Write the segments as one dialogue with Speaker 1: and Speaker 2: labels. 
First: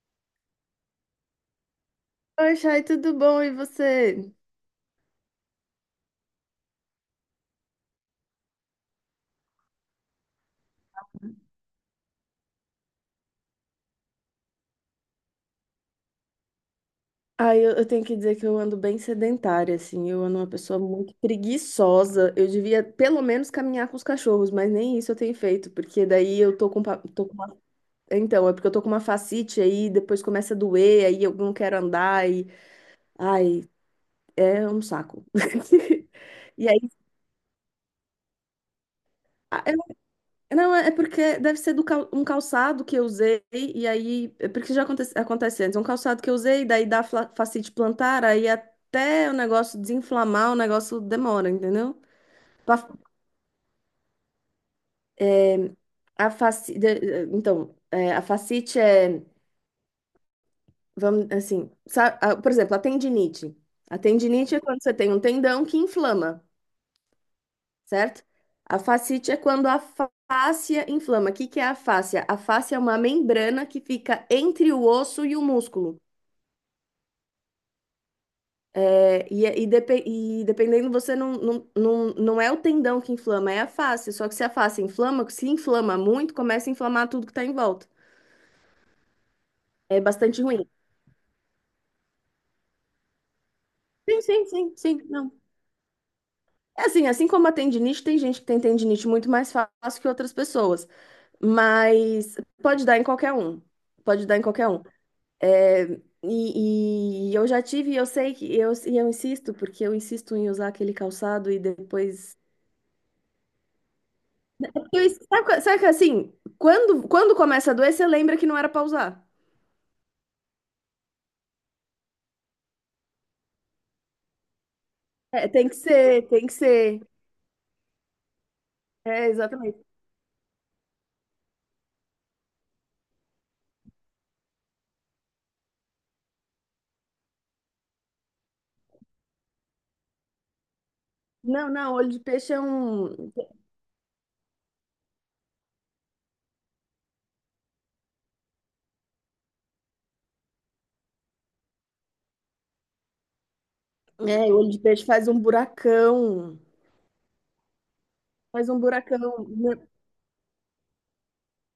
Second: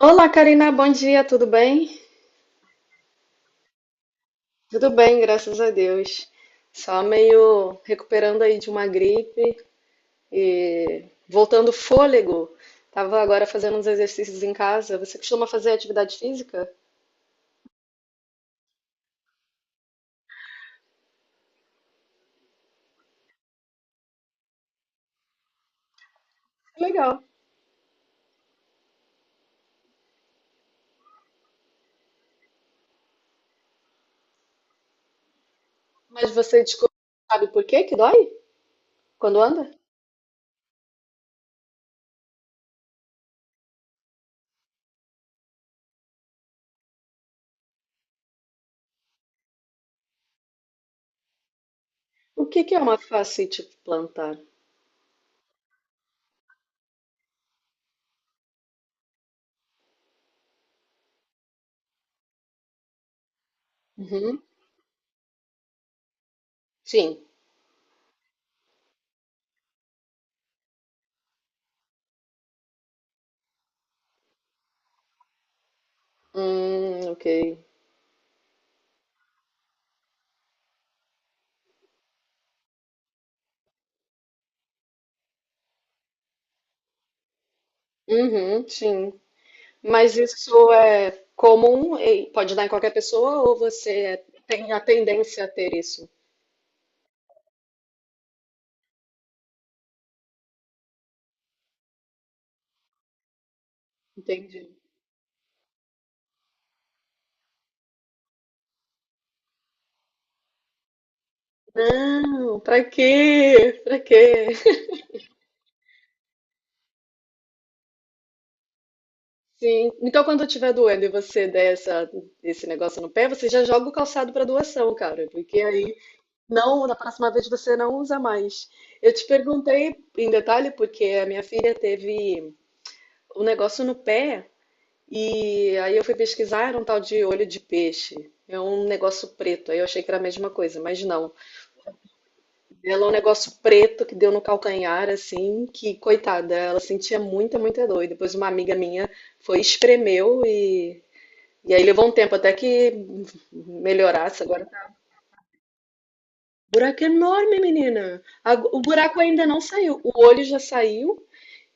Speaker 1: Olá, Karina, bom dia, tudo bem?
Speaker 2: Oi, Chay, tudo bom? E você?
Speaker 1: Tudo bem, graças a Deus. Só meio recuperando aí de uma gripe e voltando o fôlego. Tava agora fazendo uns exercícios em casa. Você costuma fazer atividade física?
Speaker 2: Ah, eu tenho que dizer que eu ando bem sedentária, assim. Eu ando uma pessoa muito preguiçosa. Eu devia, pelo menos, caminhar com os cachorros, mas nem isso eu tenho feito, porque daí eu
Speaker 1: Legal.
Speaker 2: tô com uma. Então, é porque eu tô com uma fascite aí, depois começa a doer, aí eu não quero andar, e. Ai, é um saco.
Speaker 1: Mas você
Speaker 2: E aí.
Speaker 1: descobriu, sabe por que que dói quando anda?
Speaker 2: Não, é porque deve ser um calçado que eu usei, e aí. É. Porque já acontece, antes, um calçado que eu usei, daí fascite plantar, aí até o negócio desinflamar, o negócio demora, entendeu?
Speaker 1: O que que é
Speaker 2: Pa-
Speaker 1: uma fascite plantar?
Speaker 2: É. A faci... de- eh, Então, é, a fascite é, vamos assim, por exemplo, a tendinite. A
Speaker 1: Uhum.
Speaker 2: tendinite é quando você tem um tendão que inflama.
Speaker 1: Sim.
Speaker 2: Certo? A fascite é quando a fáscia inflama. O que que é a fáscia? A fáscia é uma membrana que fica entre o osso e o músculo.
Speaker 1: Ok.
Speaker 2: É, e dependendo, você não é o tendão que inflama, é a fáscia. Só que se a fáscia inflama, se inflama muito, começa a inflamar tudo que está em volta.
Speaker 1: Uhum, sim.
Speaker 2: É
Speaker 1: Mas
Speaker 2: bastante ruim.
Speaker 1: isso é comum e pode dar em qualquer pessoa ou
Speaker 2: Sim,
Speaker 1: você
Speaker 2: sim,
Speaker 1: tem
Speaker 2: sim,
Speaker 1: a
Speaker 2: sim, não.
Speaker 1: tendência a ter isso?
Speaker 2: É assim, assim como a tendinite, tem gente que tem tendinite muito mais fácil que outras pessoas, mas pode dar em qualquer um. Pode dar em
Speaker 1: Entendi.
Speaker 2: qualquer um. É. E eu já tive, eu sei que eu, e eu insisto, porque eu insisto em usar aquele calçado e depois.
Speaker 1: Não, pra quê? Pra quê?
Speaker 2: Sabe, sabe que assim, quando começa a doer, você lembra que não era pra usar.
Speaker 1: Sim. Então, quando eu estiver doendo e você der essa, esse negócio no pé, você já joga o calçado para doação, cara,
Speaker 2: É,
Speaker 1: porque
Speaker 2: tem que
Speaker 1: aí
Speaker 2: ser, tem que
Speaker 1: não, na
Speaker 2: ser.
Speaker 1: próxima vez você não usa mais. Eu te
Speaker 2: É, exatamente.
Speaker 1: perguntei em detalhe porque a minha filha teve um negócio no pé. E aí eu fui pesquisar, era um tal de olho de peixe. É um negócio preto. Aí eu achei que era a mesma coisa, mas não.
Speaker 2: Não, não, olho de peixe é
Speaker 1: Ela é um
Speaker 2: um.
Speaker 1: negócio preto que deu no calcanhar, assim, que, coitada, ela sentia muita, muita dor. E depois uma amiga minha foi, espremeu e. E aí levou um tempo até que melhorasse.
Speaker 2: É,
Speaker 1: Agora
Speaker 2: olho de
Speaker 1: tá.
Speaker 2: peixe faz um buracão.
Speaker 1: Buraco enorme, menina.
Speaker 2: Faz um
Speaker 1: O buraco ainda
Speaker 2: buracão.
Speaker 1: não
Speaker 2: Né?
Speaker 1: saiu. O olho já saiu.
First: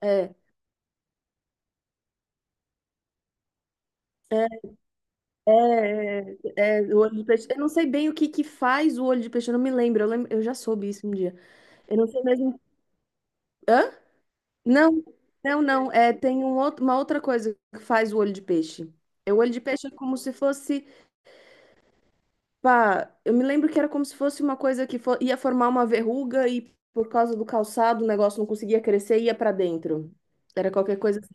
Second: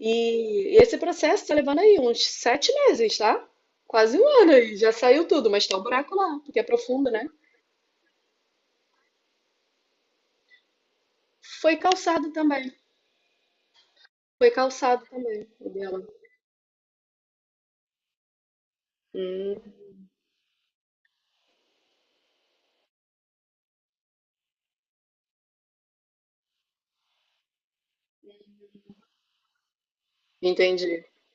Speaker 2: É,
Speaker 1: E esse processo tá levando aí uns 7 meses, tá? Quase um ano aí, já saiu tudo, mas tá o buraco lá, porque é
Speaker 2: O
Speaker 1: profundo,
Speaker 2: olho de
Speaker 1: né?
Speaker 2: peixe. Eu não sei bem o que que faz o olho de peixe, eu não me lembro. Eu lembro, eu já soube isso um dia.
Speaker 1: Foi
Speaker 2: Eu não sei
Speaker 1: calçado
Speaker 2: mesmo.
Speaker 1: também,
Speaker 2: Hã?
Speaker 1: foi
Speaker 2: Não,
Speaker 1: calçado também
Speaker 2: não,
Speaker 1: o
Speaker 2: não.
Speaker 1: dela.
Speaker 2: É, tem uma outra coisa que faz o olho de peixe. É, o olho
Speaker 1: Hum,
Speaker 2: de peixe é como se fosse, pá, eu me lembro que era como se fosse uma coisa que ia formar uma verruga e por causa do calçado o negócio não conseguia crescer e ia pra dentro. Era qualquer
Speaker 1: entendi.
Speaker 2: coisa assim.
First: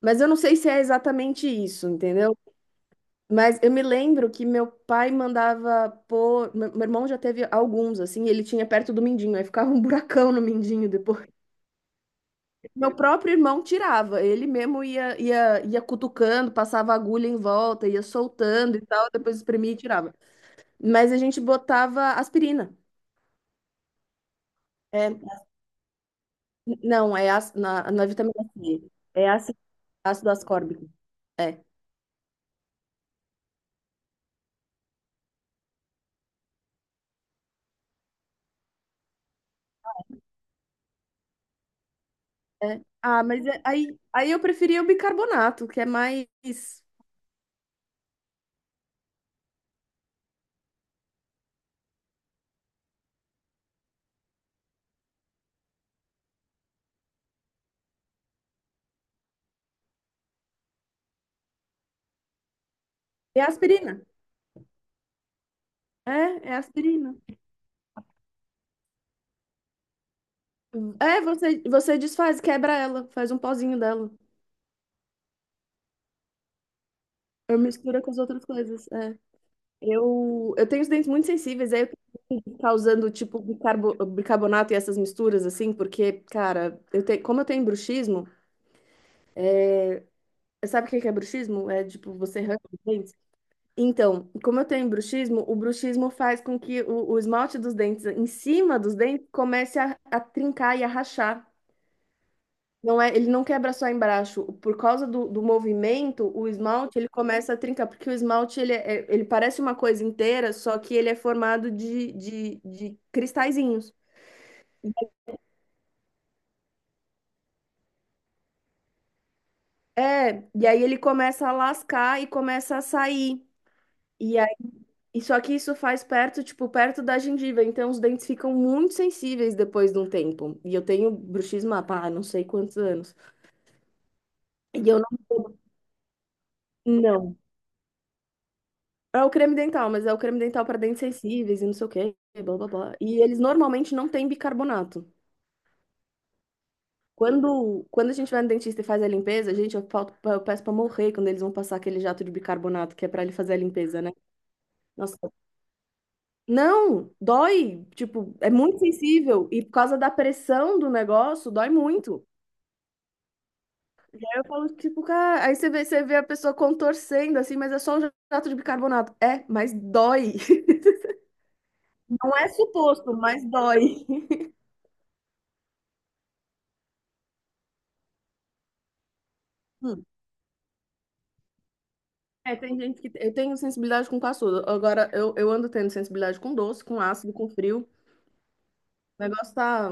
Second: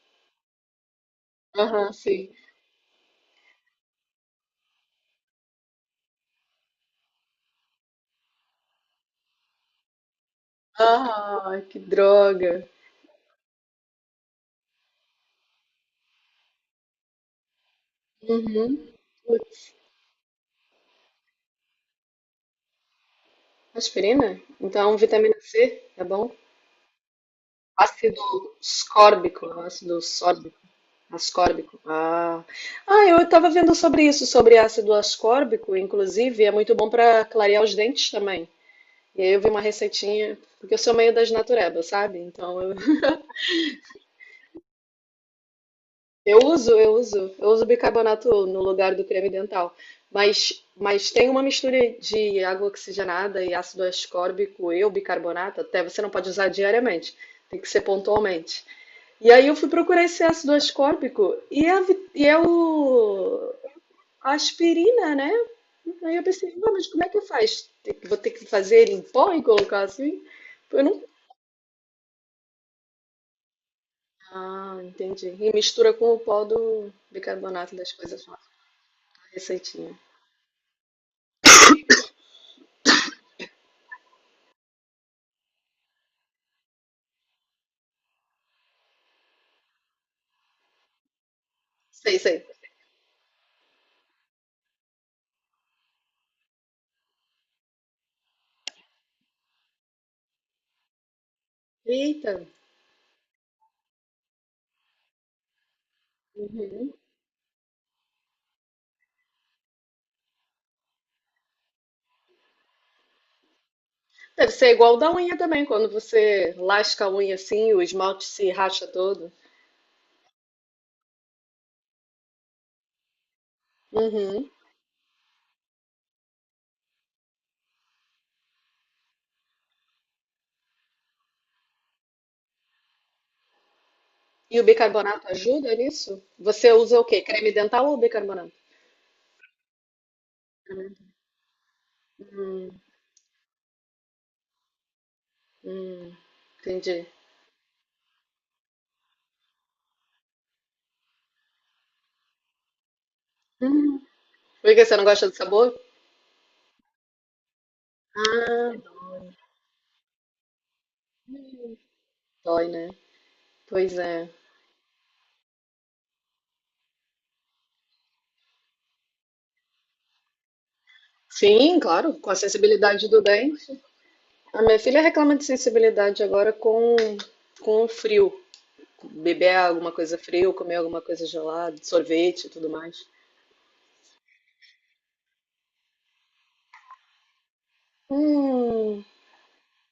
Speaker 2: Mas eu não sei se é exatamente isso,
Speaker 1: Aham, sim.
Speaker 2: entendeu? Mas eu me lembro que meu pai mandava pôr. Meu irmão já teve alguns, assim, ele tinha perto do mindinho, aí ficava um buracão no mindinho depois.
Speaker 1: Ah, que droga.
Speaker 2: Meu próprio irmão tirava, ele mesmo ia cutucando, passava agulha em volta, ia soltando e
Speaker 1: Uhum.
Speaker 2: tal, depois
Speaker 1: Putz.
Speaker 2: espremia e tirava. Mas a gente botava aspirina.
Speaker 1: Aspirina? Então,
Speaker 2: É,
Speaker 1: vitamina C, tá bom?
Speaker 2: não, na
Speaker 1: Ácido
Speaker 2: vitamina C. É
Speaker 1: ascórbico,
Speaker 2: ácido,
Speaker 1: ácido
Speaker 2: ácido
Speaker 1: sórbico.
Speaker 2: ascórbico. É,
Speaker 1: Ascórbico. Ah. Ah, eu estava vendo sobre isso, sobre ácido ascórbico, inclusive, é muito bom para clarear os dentes também. E aí eu vi uma receitinha, porque eu sou meio das naturebas, sabe? Então eu,
Speaker 2: é. Ah, mas aí, eu preferia o bicarbonato, que é mais.
Speaker 1: eu uso bicarbonato no lugar do creme dental. Mas tem uma mistura de água oxigenada e ácido ascórbico e o bicarbonato, até você não pode usar diariamente, tem que ser pontualmente. E aí eu fui procurar esse ácido ascórbico e é
Speaker 2: É
Speaker 1: o
Speaker 2: aspirina.
Speaker 1: aspirina, né? Aí eu
Speaker 2: É,
Speaker 1: pensei,
Speaker 2: é
Speaker 1: não, mas como é
Speaker 2: aspirina.
Speaker 1: que faz? Vou ter que fazer ele em pó e colocar assim? Eu não...
Speaker 2: É, você desfaz, quebra ela, faz um pozinho dela.
Speaker 1: Ah, entendi. E mistura com o pó do
Speaker 2: Eu
Speaker 1: bicarbonato das
Speaker 2: mistura com as
Speaker 1: coisas lá,
Speaker 2: outras coisas. É.
Speaker 1: a receitinha.
Speaker 2: Eu tenho os dentes muito sensíveis, aí eu tenho que ficar usando tipo bicarbonato e essas misturas, assim, porque, cara, eu tenho, como eu tenho bruxismo, sabe o que que é bruxismo? É tipo,
Speaker 1: Sei,
Speaker 2: você
Speaker 1: sei.
Speaker 2: arranca os dentes. Então, como eu tenho bruxismo, o bruxismo faz com que o esmalte dos dentes, em cima dos dentes, comece a trincar e a rachar.
Speaker 1: Eita.
Speaker 2: Não é, ele não quebra só embaixo. Por causa do movimento, o
Speaker 1: Uhum.
Speaker 2: esmalte ele começa a trincar, porque o esmalte ele parece uma coisa inteira, só que ele é formado de cristalzinhos.
Speaker 1: Deve ser igual o da unha também, quando você lasca a unha assim, o esmalte se racha todo.
Speaker 2: É, e aí ele começa a lascar e começa a sair. E
Speaker 1: Uhum.
Speaker 2: aí, e só que isso faz perto, tipo, perto da gengiva, então os dentes ficam muito sensíveis depois de um tempo. E eu tenho bruxismo há, pá, não sei quantos anos.
Speaker 1: E o
Speaker 2: E eu
Speaker 1: bicarbonato
Speaker 2: não,
Speaker 1: ajuda nisso? Você usa o quê?
Speaker 2: não.
Speaker 1: Creme dental ou bicarbonato?
Speaker 2: É o creme dental, mas é o creme dental para dentes sensíveis e não sei o quê, blá blá blá. E eles normalmente não têm bicarbonato.
Speaker 1: Hum, entendi.
Speaker 2: Quando a gente vai no dentista e faz a limpeza, gente, eu peço pra morrer quando eles vão passar aquele jato de bicarbonato que é pra ele fazer a
Speaker 1: Hum.
Speaker 2: limpeza, né?
Speaker 1: Por que você não
Speaker 2: Nossa,
Speaker 1: gosta do sabor?
Speaker 2: não, dói, tipo, é
Speaker 1: Ah,
Speaker 2: muito sensível e por causa da pressão do negócio, dói muito.
Speaker 1: dói, né? Pois
Speaker 2: Aí
Speaker 1: é.
Speaker 2: eu falo, tipo, cara, aí você vê a pessoa contorcendo assim, mas é só um jato de bicarbonato. É, mas dói.
Speaker 1: Sim, claro, com a
Speaker 2: Não é
Speaker 1: sensibilidade
Speaker 2: suposto,
Speaker 1: do
Speaker 2: mas
Speaker 1: dente.
Speaker 2: dói.
Speaker 1: A minha filha reclama de sensibilidade agora com o frio. Beber alguma coisa fria, ou comer alguma coisa gelada, sorvete e
Speaker 2: É,
Speaker 1: tudo
Speaker 2: tem gente
Speaker 1: mais.
Speaker 2: que. Eu tenho sensibilidade com caçudo. Agora, eu ando tendo sensibilidade com doce, com ácido, com frio.
Speaker 1: Hum.
Speaker 2: O negócio tá.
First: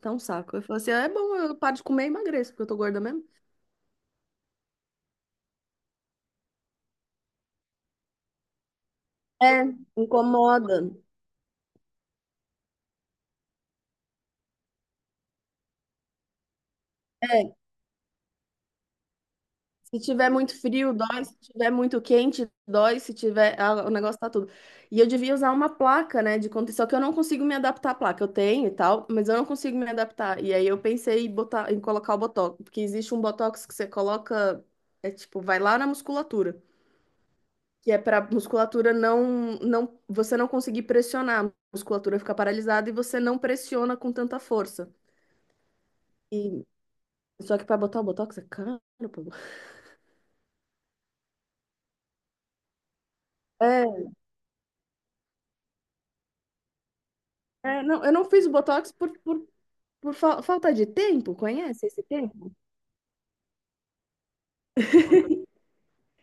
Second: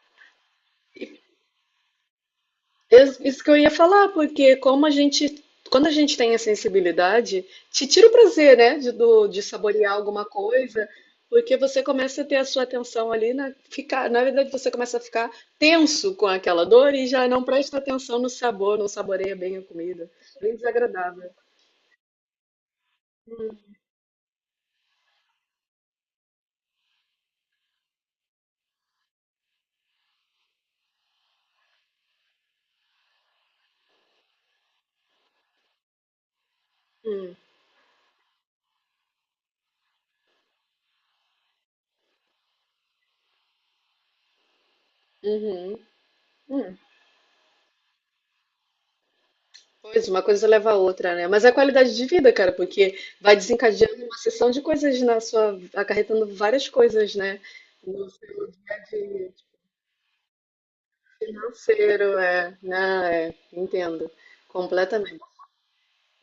Speaker 2: Tá um saco. Eu falo assim, "Ah, é bom, eu paro de comer e emagreço, porque eu tô gorda mesmo."
Speaker 1: Isso que eu ia falar, porque como a gente, quando a gente tem a sensibilidade, te tira o prazer, né, de
Speaker 2: É,
Speaker 1: saborear alguma
Speaker 2: incomoda.
Speaker 1: coisa, porque você começa a ter a sua atenção ali na ficar, na verdade você começa a ficar tenso com aquela dor e já não
Speaker 2: É,
Speaker 1: presta atenção no sabor, não saboreia bem a
Speaker 2: se
Speaker 1: comida.
Speaker 2: tiver
Speaker 1: Bem
Speaker 2: muito frio, dói.
Speaker 1: desagradável.
Speaker 2: Se tiver muito quente, dói. Se tiver, ah, o negócio tá tudo. E eu devia usar uma placa, né, de conta. Só que eu não consigo me adaptar à placa. Eu tenho e tal, mas eu não consigo me adaptar. E aí eu pensei em em colocar o botox, porque existe um botox que você coloca. É tipo, vai lá na musculatura.
Speaker 1: Hum,
Speaker 2: Que é para musculatura você não conseguir pressionar, a musculatura fica paralisada e você não pressiona com tanta força.
Speaker 1: uhum,
Speaker 2: E,
Speaker 1: hum.
Speaker 2: só que para botar o botox é caro, pô.
Speaker 1: Pois, uma coisa leva a outra, né? Mas é a qualidade de vida, cara, porque vai desencadeando
Speaker 2: É,
Speaker 1: uma sessão de coisas na sua, acarretando várias coisas, né?
Speaker 2: não,
Speaker 1: No
Speaker 2: eu não
Speaker 1: seu
Speaker 2: fiz o
Speaker 1: dia a
Speaker 2: botox por,
Speaker 1: dia.
Speaker 2: por, por fa- falta de tempo, conhece esse
Speaker 1: Financeiro,
Speaker 2: tempo?
Speaker 1: é. Não, é, entendo. Completamente.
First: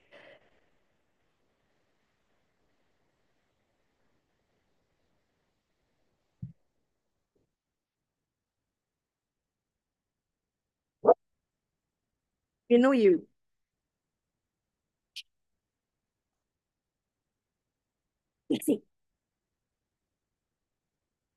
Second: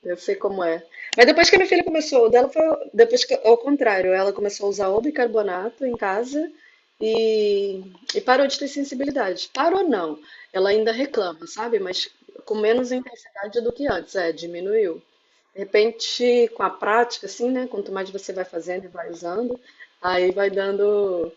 Speaker 1: Eu sei como é. Mas depois que a minha filha começou, o dela foi depois que, ao contrário, ela começou a usar o bicarbonato em casa e, e parou de ter sensibilidade. Parou não. Ela ainda reclama, sabe? Mas com menos
Speaker 2: Diminuiu.
Speaker 1: intensidade do que antes, é, diminuiu. De repente, com a prática, assim, né? Quanto mais você vai
Speaker 2: Sim,
Speaker 1: fazendo e vai usando, aí vai dando,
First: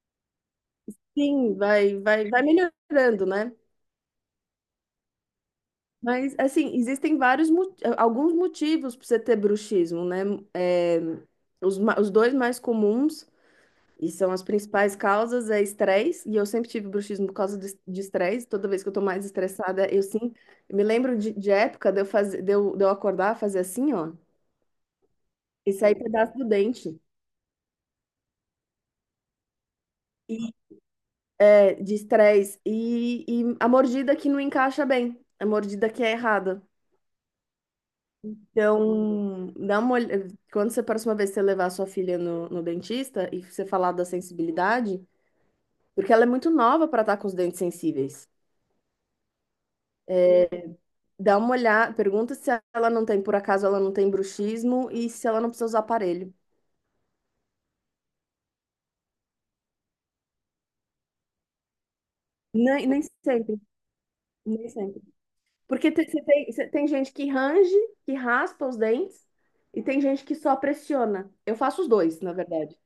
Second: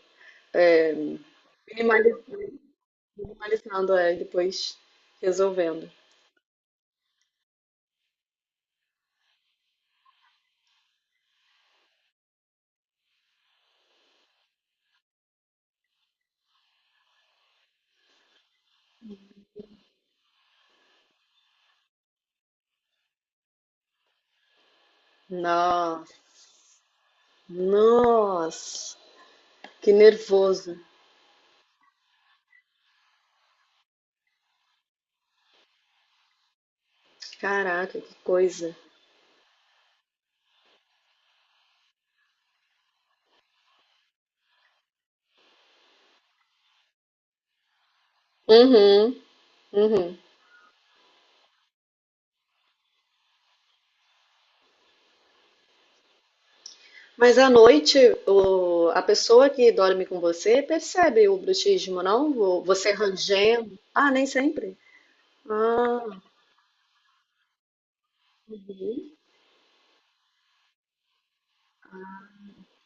Speaker 1: é,
Speaker 2: sim, vai,
Speaker 1: minimali-
Speaker 2: vai, vai melhorando, né?
Speaker 1: minimalizando, é, e depois resolvendo.
Speaker 2: Mas, assim, existem alguns motivos para você ter bruxismo, né? É, os dois mais comuns e são as principais causas é estresse, e eu sempre tive bruxismo por causa de estresse. Toda vez que eu tô mais estressada, eu sim. Eu me lembro de época de eu acordar, fazer assim, ó, e sair
Speaker 1: Nossa,
Speaker 2: pedaço do dente,
Speaker 1: nossa, que nervoso.
Speaker 2: é, de estresse. E a mordida que não encaixa bem, a mordida que é errada.
Speaker 1: Caraca, que coisa.
Speaker 2: Então, dá uma olh- Quando você, A próxima vez que você levar a sua filha no dentista e você falar da sensibilidade, porque ela é muito nova para estar com os dentes sensíveis.
Speaker 1: Uhum, uhum.
Speaker 2: Dá uma olhada, pergunta se ela não tem, por acaso ela não tem bruxismo e se ela não precisa usar aparelho.
Speaker 1: Mas à noite, a pessoa que dorme com você percebe o bruxismo, não?
Speaker 2: Nem,
Speaker 1: Você
Speaker 2: nem sempre,
Speaker 1: rangendo. Ah, nem
Speaker 2: nem
Speaker 1: sempre.
Speaker 2: sempre. Porque
Speaker 1: Ah,
Speaker 2: você tem gente que range, que raspa os dentes, e tem gente que só pressiona. Eu faço os dois, na verdade.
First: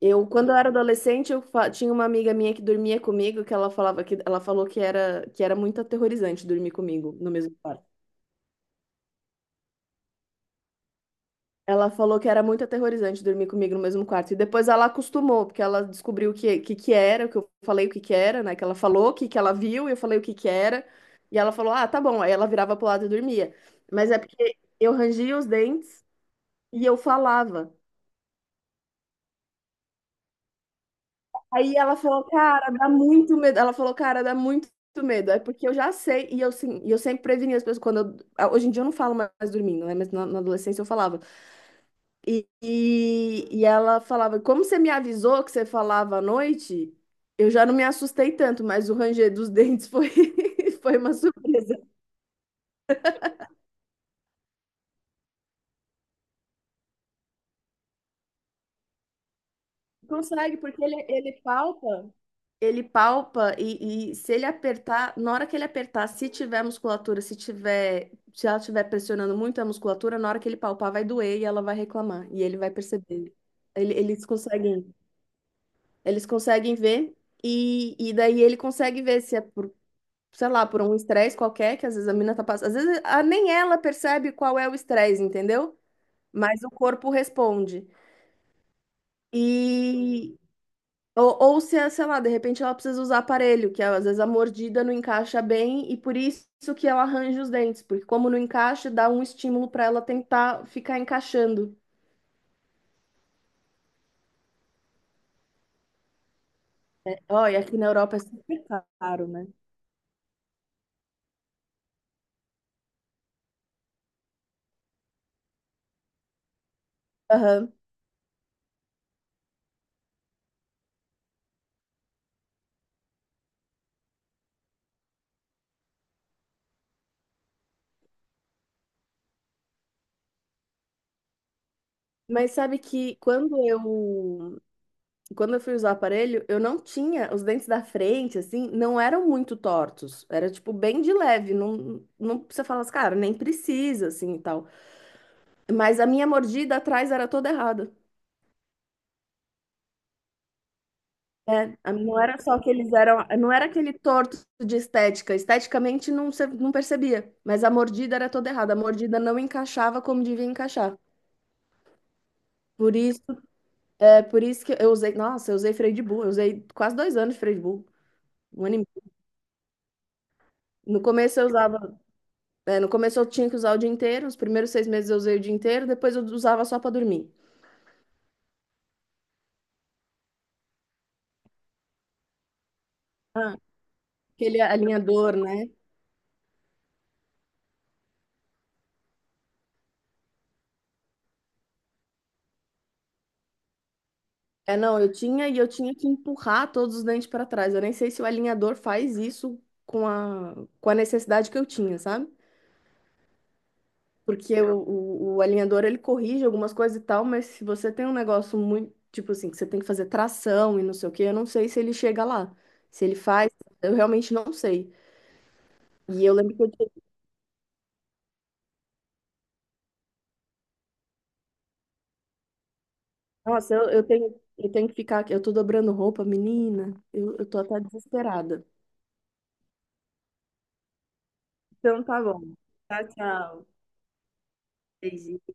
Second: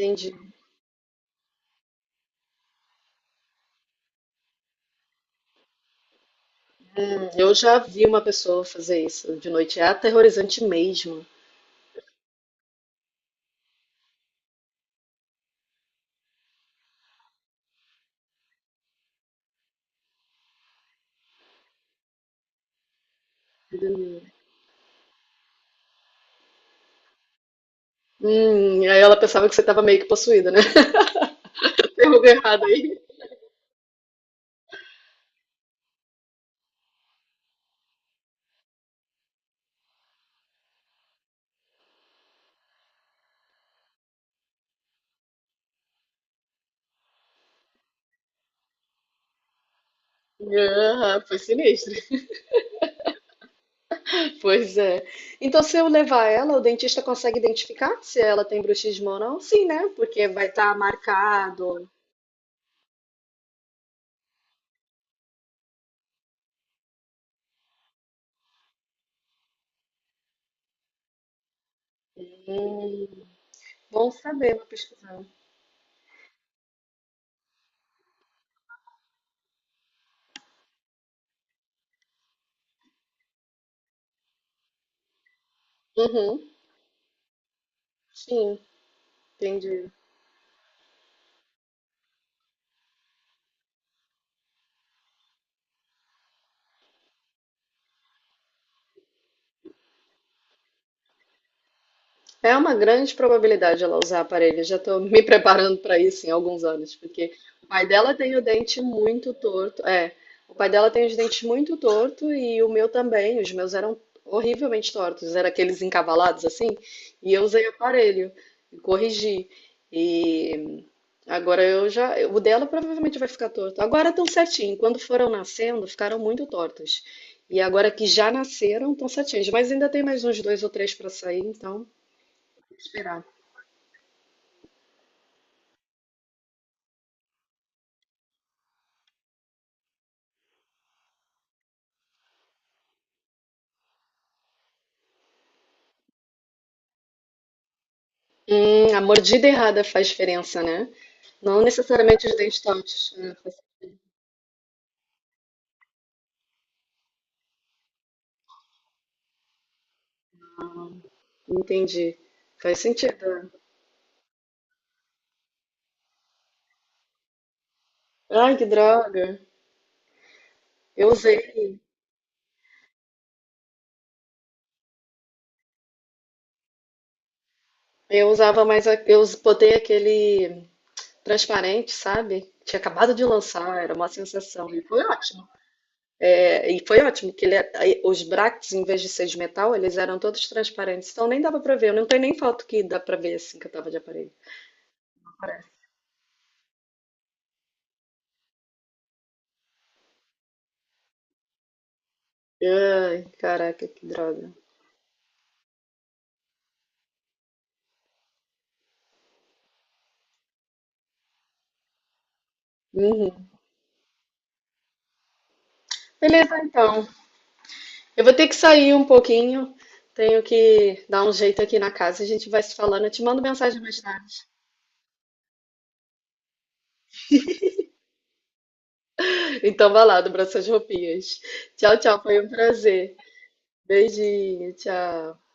Speaker 2: Quando eu era adolescente, tinha uma amiga minha que dormia comigo, que ela falou que era muito aterrorizante dormir comigo
Speaker 1: Hum.
Speaker 2: no
Speaker 1: Eu
Speaker 2: mesmo
Speaker 1: já
Speaker 2: quarto.
Speaker 1: vi uma pessoa fazer isso de noite. É aterrorizante mesmo.
Speaker 2: Ela falou que era muito aterrorizante dormir comigo no mesmo quarto. E depois ela acostumou, porque ela descobriu que era, o que eu falei o que era, né? Que ela falou, que ela viu, e eu falei o que era. E ela falou, ah, tá bom. Aí ela virava pro lado e dormia. Mas é porque eu rangia os dentes e eu falava.
Speaker 1: Aí ela pensava que você estava meio que possuída, né?
Speaker 2: Aí ela
Speaker 1: Tem
Speaker 2: falou,
Speaker 1: algo errado
Speaker 2: cara, dá
Speaker 1: aí.
Speaker 2: muito medo. Ela falou, cara, dá muito medo. É porque eu já sei, e eu, sim, e eu sempre prevenia as pessoas. Hoje em dia eu não falo mais dormindo, né? Mas na adolescência eu falava. E ela falava, como você me avisou que você falava à noite, eu já não me assustei tanto, mas o ranger dos dentes foi, foi uma
Speaker 1: Ah, foi
Speaker 2: surpresa.
Speaker 1: sinistro. Pois é. Então, se eu levar ela, o dentista consegue identificar se ela tem bruxismo ou não? Sim, né? Porque vai
Speaker 2: Consegue,
Speaker 1: estar
Speaker 2: porque ele
Speaker 1: marcado.
Speaker 2: palpa, ele palpa e se ele apertar, na hora que ele apertar, se tiver musculatura, se tiver, se ela estiver pressionando muito a musculatura, na hora que ele palpar vai doer e ela vai reclamar, e ele vai
Speaker 1: Hum,
Speaker 2: perceber.
Speaker 1: bom
Speaker 2: Eles
Speaker 1: saber, vou
Speaker 2: conseguem,
Speaker 1: pesquisar.
Speaker 2: ver e daí ele consegue ver se é por, sei lá, por um estresse qualquer que às vezes a mina tá passando. Às vezes nem ela percebe qual é o estresse, entendeu?
Speaker 1: Uhum,
Speaker 2: Mas o corpo responde.
Speaker 1: sim, entendi.
Speaker 2: E. Ou se, é, sei lá, de repente ela precisa usar aparelho, que é, às vezes a mordida não encaixa bem e por isso que ela arranja os dentes, porque como não encaixa, dá um estímulo para ela tentar ficar encaixando.
Speaker 1: É uma grande probabilidade ela usar aparelho. Já estou me preparando para isso em alguns anos, porque
Speaker 2: Ó, e
Speaker 1: o
Speaker 2: aqui
Speaker 1: pai
Speaker 2: na
Speaker 1: dela
Speaker 2: Europa é
Speaker 1: tem o
Speaker 2: super
Speaker 1: dente
Speaker 2: caro,
Speaker 1: muito
Speaker 2: né?
Speaker 1: torto. É, o pai dela tem os dentes muito torto e o meu também. Os meus eram horrivelmente tortos, eram aqueles encavalados assim. E eu usei
Speaker 2: Aham.
Speaker 1: aparelho e corrigi. E agora eu já, o dela provavelmente vai ficar torto. Agora estão certinho. Quando foram nascendo, ficaram muito tortos. E agora que já nasceram, estão certinhos. Mas ainda tem mais uns dois ou três para sair, então
Speaker 2: Mas sabe que
Speaker 1: esperar.
Speaker 2: quando eu fui usar o aparelho, eu não tinha, os dentes da frente, assim, não eram muito tortos. Era, tipo, bem de leve. Não, não precisa falar assim, cara, nem precisa, assim, e tal. Mas a minha mordida atrás era toda errada.
Speaker 1: A mordida errada faz diferença, né? Não
Speaker 2: Né? Não
Speaker 1: necessariamente os
Speaker 2: era só
Speaker 1: dentes
Speaker 2: que eles
Speaker 1: tortos.
Speaker 2: eram, não era aquele torto de estética. Esteticamente não, não percebia, mas a mordida era toda errada. A mordida não encaixava como devia encaixar.
Speaker 1: Entendi. Faz
Speaker 2: Por isso,
Speaker 1: sentido.
Speaker 2: por isso que eu usei, nossa, eu usei freio de burro. Eu usei quase 2 anos de freio de burro.
Speaker 1: Ai,
Speaker 2: Um
Speaker 1: que
Speaker 2: ano e meio.
Speaker 1: droga.
Speaker 2: No
Speaker 1: Eu
Speaker 2: começo eu
Speaker 1: usei.
Speaker 2: usava. É, no começo eu tinha que usar o dia inteiro, os primeiros 6 meses eu usei o dia inteiro, depois eu usava só para dormir.
Speaker 1: Eu usava mais. Botei aquele transparente, sabe? Tinha acabado de
Speaker 2: Ah,
Speaker 1: lançar, era uma
Speaker 2: aquele
Speaker 1: sensação. E foi
Speaker 2: alinhador,
Speaker 1: ótimo.
Speaker 2: né?
Speaker 1: É, e foi ótimo, que ele, é, aí os brackets, em vez de ser de metal, eles eram todos transparentes. Então nem dava pra ver. Eu não tenho nem foto que dá pra ver assim que eu tava de aparelho.
Speaker 2: É, não, eu tinha e eu tinha que empurrar todos os dentes para trás. Eu nem sei se o alinhador faz isso com a necessidade que eu tinha, sabe?
Speaker 1: Ai, caraca, que droga.
Speaker 2: Porque o alinhador ele corrige algumas coisas e tal, mas se você tem um negócio muito, tipo assim, que você tem que fazer tração e não sei o quê, eu não sei se ele chega lá. Se ele
Speaker 1: Uhum.
Speaker 2: faz, eu realmente não sei. E eu lembro
Speaker 1: Beleza,
Speaker 2: que eu.
Speaker 1: então. Eu vou ter que sair um pouquinho, tenho que dar um jeito aqui na casa, a gente vai se falando, eu te mando
Speaker 2: Nossa,
Speaker 1: mensagem
Speaker 2: eu,
Speaker 1: mais
Speaker 2: eu tenho,
Speaker 1: tarde.
Speaker 2: eu tenho que ficar aqui. Eu tô dobrando roupa, menina. Eu tô até desesperada.
Speaker 1: Então vai lá, dobra suas roupinhas. Tchau,
Speaker 2: Então
Speaker 1: tchau,
Speaker 2: tá
Speaker 1: foi
Speaker 2: bom.
Speaker 1: um
Speaker 2: Tchau,
Speaker 1: prazer.
Speaker 2: tchau.
Speaker 1: Beijinho, tchau.
Speaker 2: Beijinho.